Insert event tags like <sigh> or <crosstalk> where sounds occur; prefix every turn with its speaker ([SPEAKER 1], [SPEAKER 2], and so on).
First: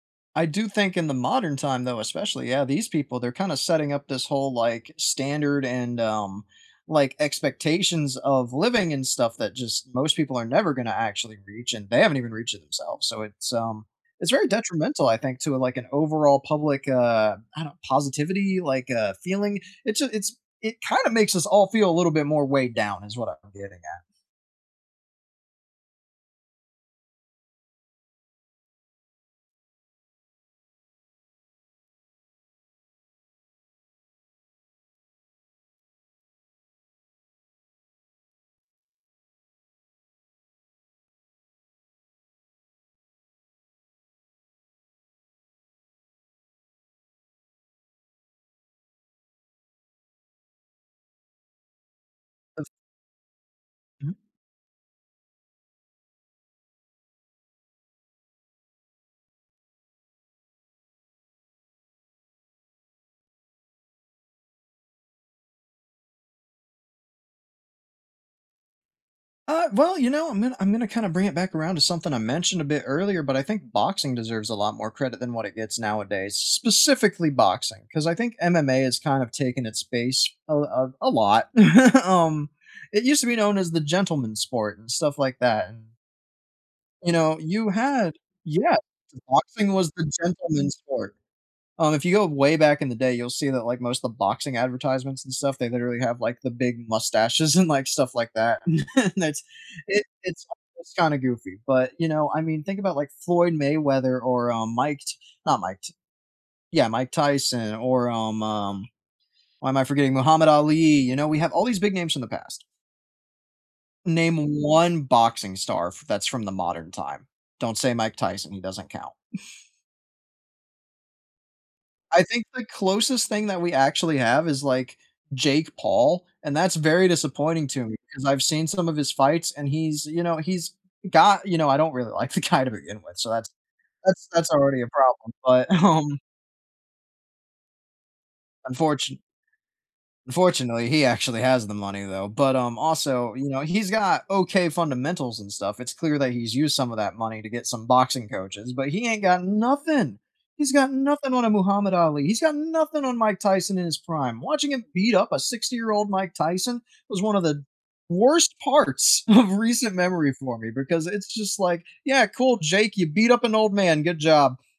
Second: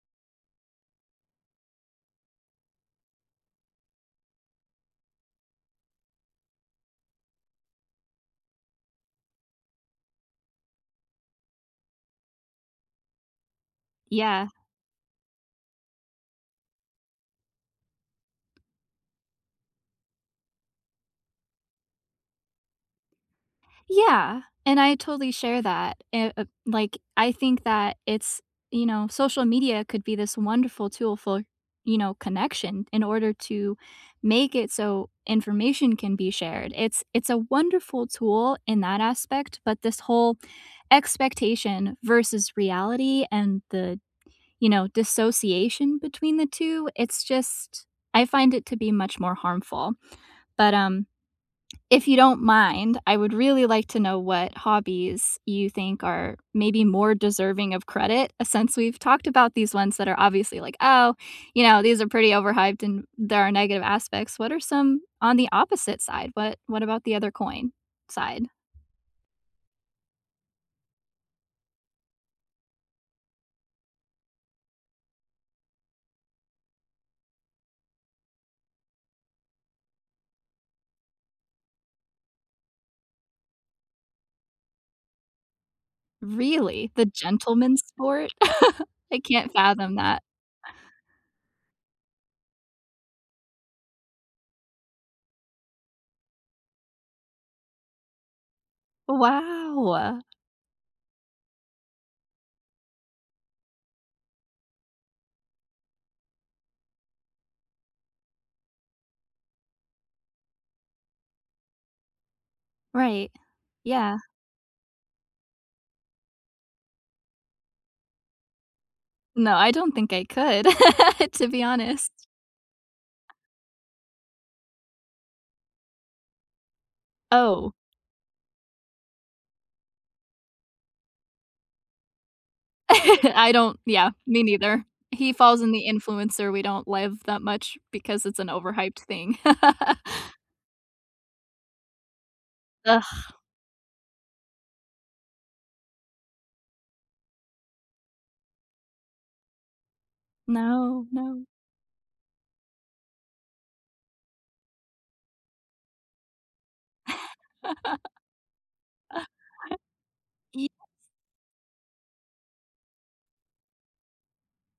[SPEAKER 1] I do think in the modern time, though, especially, yeah, these people, they're kinda setting up this whole, like, standard and, um, like, expectations of living and stuff that just most people are never gonna actually reach, and they haven't even reached it themselves. So, it's, um It's very
[SPEAKER 2] Yeah.
[SPEAKER 1] detrimental, I think, to, like, an overall public, uh I don't positivity, like, uh, feeling. It's j it's It kind of makes us all feel a little bit more weighed down is what I'm getting at.
[SPEAKER 2] Yeah, and I totally share that e uh, like, I think that it's You know, social media could be this wonderful tool for, you know, connection, in order to make it so information can be shared, it's it's a wonderful tool in that aspect, but this whole expectation versus reality, and the d you know, dissociation between the 2, it's just I find it to be much more harmful. But, um, if you don't
[SPEAKER 1] Of
[SPEAKER 2] mind, I would really like to
[SPEAKER 1] Mhm.
[SPEAKER 2] know what hobbies you think are maybe more deserving of credit, since we've talked about these ones that are obviously like, "Oh, you know, these are pretty overhyped and there are negative aspects." What are some on the opposite side, what what about the other coin side?
[SPEAKER 1] Uh, well, you know, I'm gonna I'm gonna kinda bring it back around to something I mentioned a bit earlier, but I think boxing deserves a lot more credit than what it gets nowadays, specifically boxing, 'cause I think MMA has kind of taken its base a l a a lot. <chuckles> Um, it used to be known as the gentleman's sport and stuff like that, and
[SPEAKER 2] Really? The
[SPEAKER 1] You know, you
[SPEAKER 2] gentleman's
[SPEAKER 1] had
[SPEAKER 2] sport? <laughs>
[SPEAKER 1] Yeah,
[SPEAKER 2] I can't
[SPEAKER 1] boxing was
[SPEAKER 2] fathom
[SPEAKER 1] the
[SPEAKER 2] that.
[SPEAKER 1] gentleman's sport. Um, if you go way back in the day, you'll see that, like, most the boxing advertisements and stuff, they literally have, like, the big mustaches and like stuff like that
[SPEAKER 2] Oh,
[SPEAKER 1] <chuckles> that's it
[SPEAKER 2] wow.
[SPEAKER 1] it's a it's kind of goofy, but, you know, I mean, think about, like, Floyd Mayweather or, um, Mike T not Mike T Yeah, Mike Tyson or, um, um Why am I forgetting Muhammad Ali! You know, we have all these big names from the past.
[SPEAKER 2] Right. Yeah.
[SPEAKER 1] Name 1 boxing star f that's from the modern time. Don't say Mike Tyson, he doesn't count.
[SPEAKER 2] No, I
[SPEAKER 1] <chuckles>
[SPEAKER 2] don't think I could, <laughs> to be honest.
[SPEAKER 1] I think the closest thing that we actually have is, like, Jake Paul, and that's very disappointing
[SPEAKER 2] Oh.
[SPEAKER 1] to me, 'cause I've seen some of his fights and he's, you know he's got You know, I don't really like the guy to
[SPEAKER 2] <laughs>
[SPEAKER 1] begin with, so, that's
[SPEAKER 2] I don't Yeah,
[SPEAKER 1] that's
[SPEAKER 2] me
[SPEAKER 1] that's already
[SPEAKER 2] neither.
[SPEAKER 1] a problem,
[SPEAKER 2] He falls
[SPEAKER 1] but,
[SPEAKER 2] in the
[SPEAKER 1] um
[SPEAKER 2] influencer we don't love that much because it's an overhyped
[SPEAKER 1] Unfortun
[SPEAKER 2] thing. <laughs>
[SPEAKER 1] Unfortunately, he actually has the money, though, but, um, also,
[SPEAKER 2] Ugh.
[SPEAKER 1] you know, he's got okay fundamentals and stuff. It's clear that he's used some of that money to get some boxing coaches, but he ain't got nothing. He's got
[SPEAKER 2] No.
[SPEAKER 1] nothing on
[SPEAKER 2] No.
[SPEAKER 1] a Muhammad Ali; he's got nothing on Mike Tyson in his prime. Watching him beat up a 60 year old Mike Tyson was one of the worst parts
[SPEAKER 2] <laughs>
[SPEAKER 1] of recent memory for me, because
[SPEAKER 2] Yes.
[SPEAKER 1] it's just like, "Yeah, cool, Jake, you beat up an old man. Good job."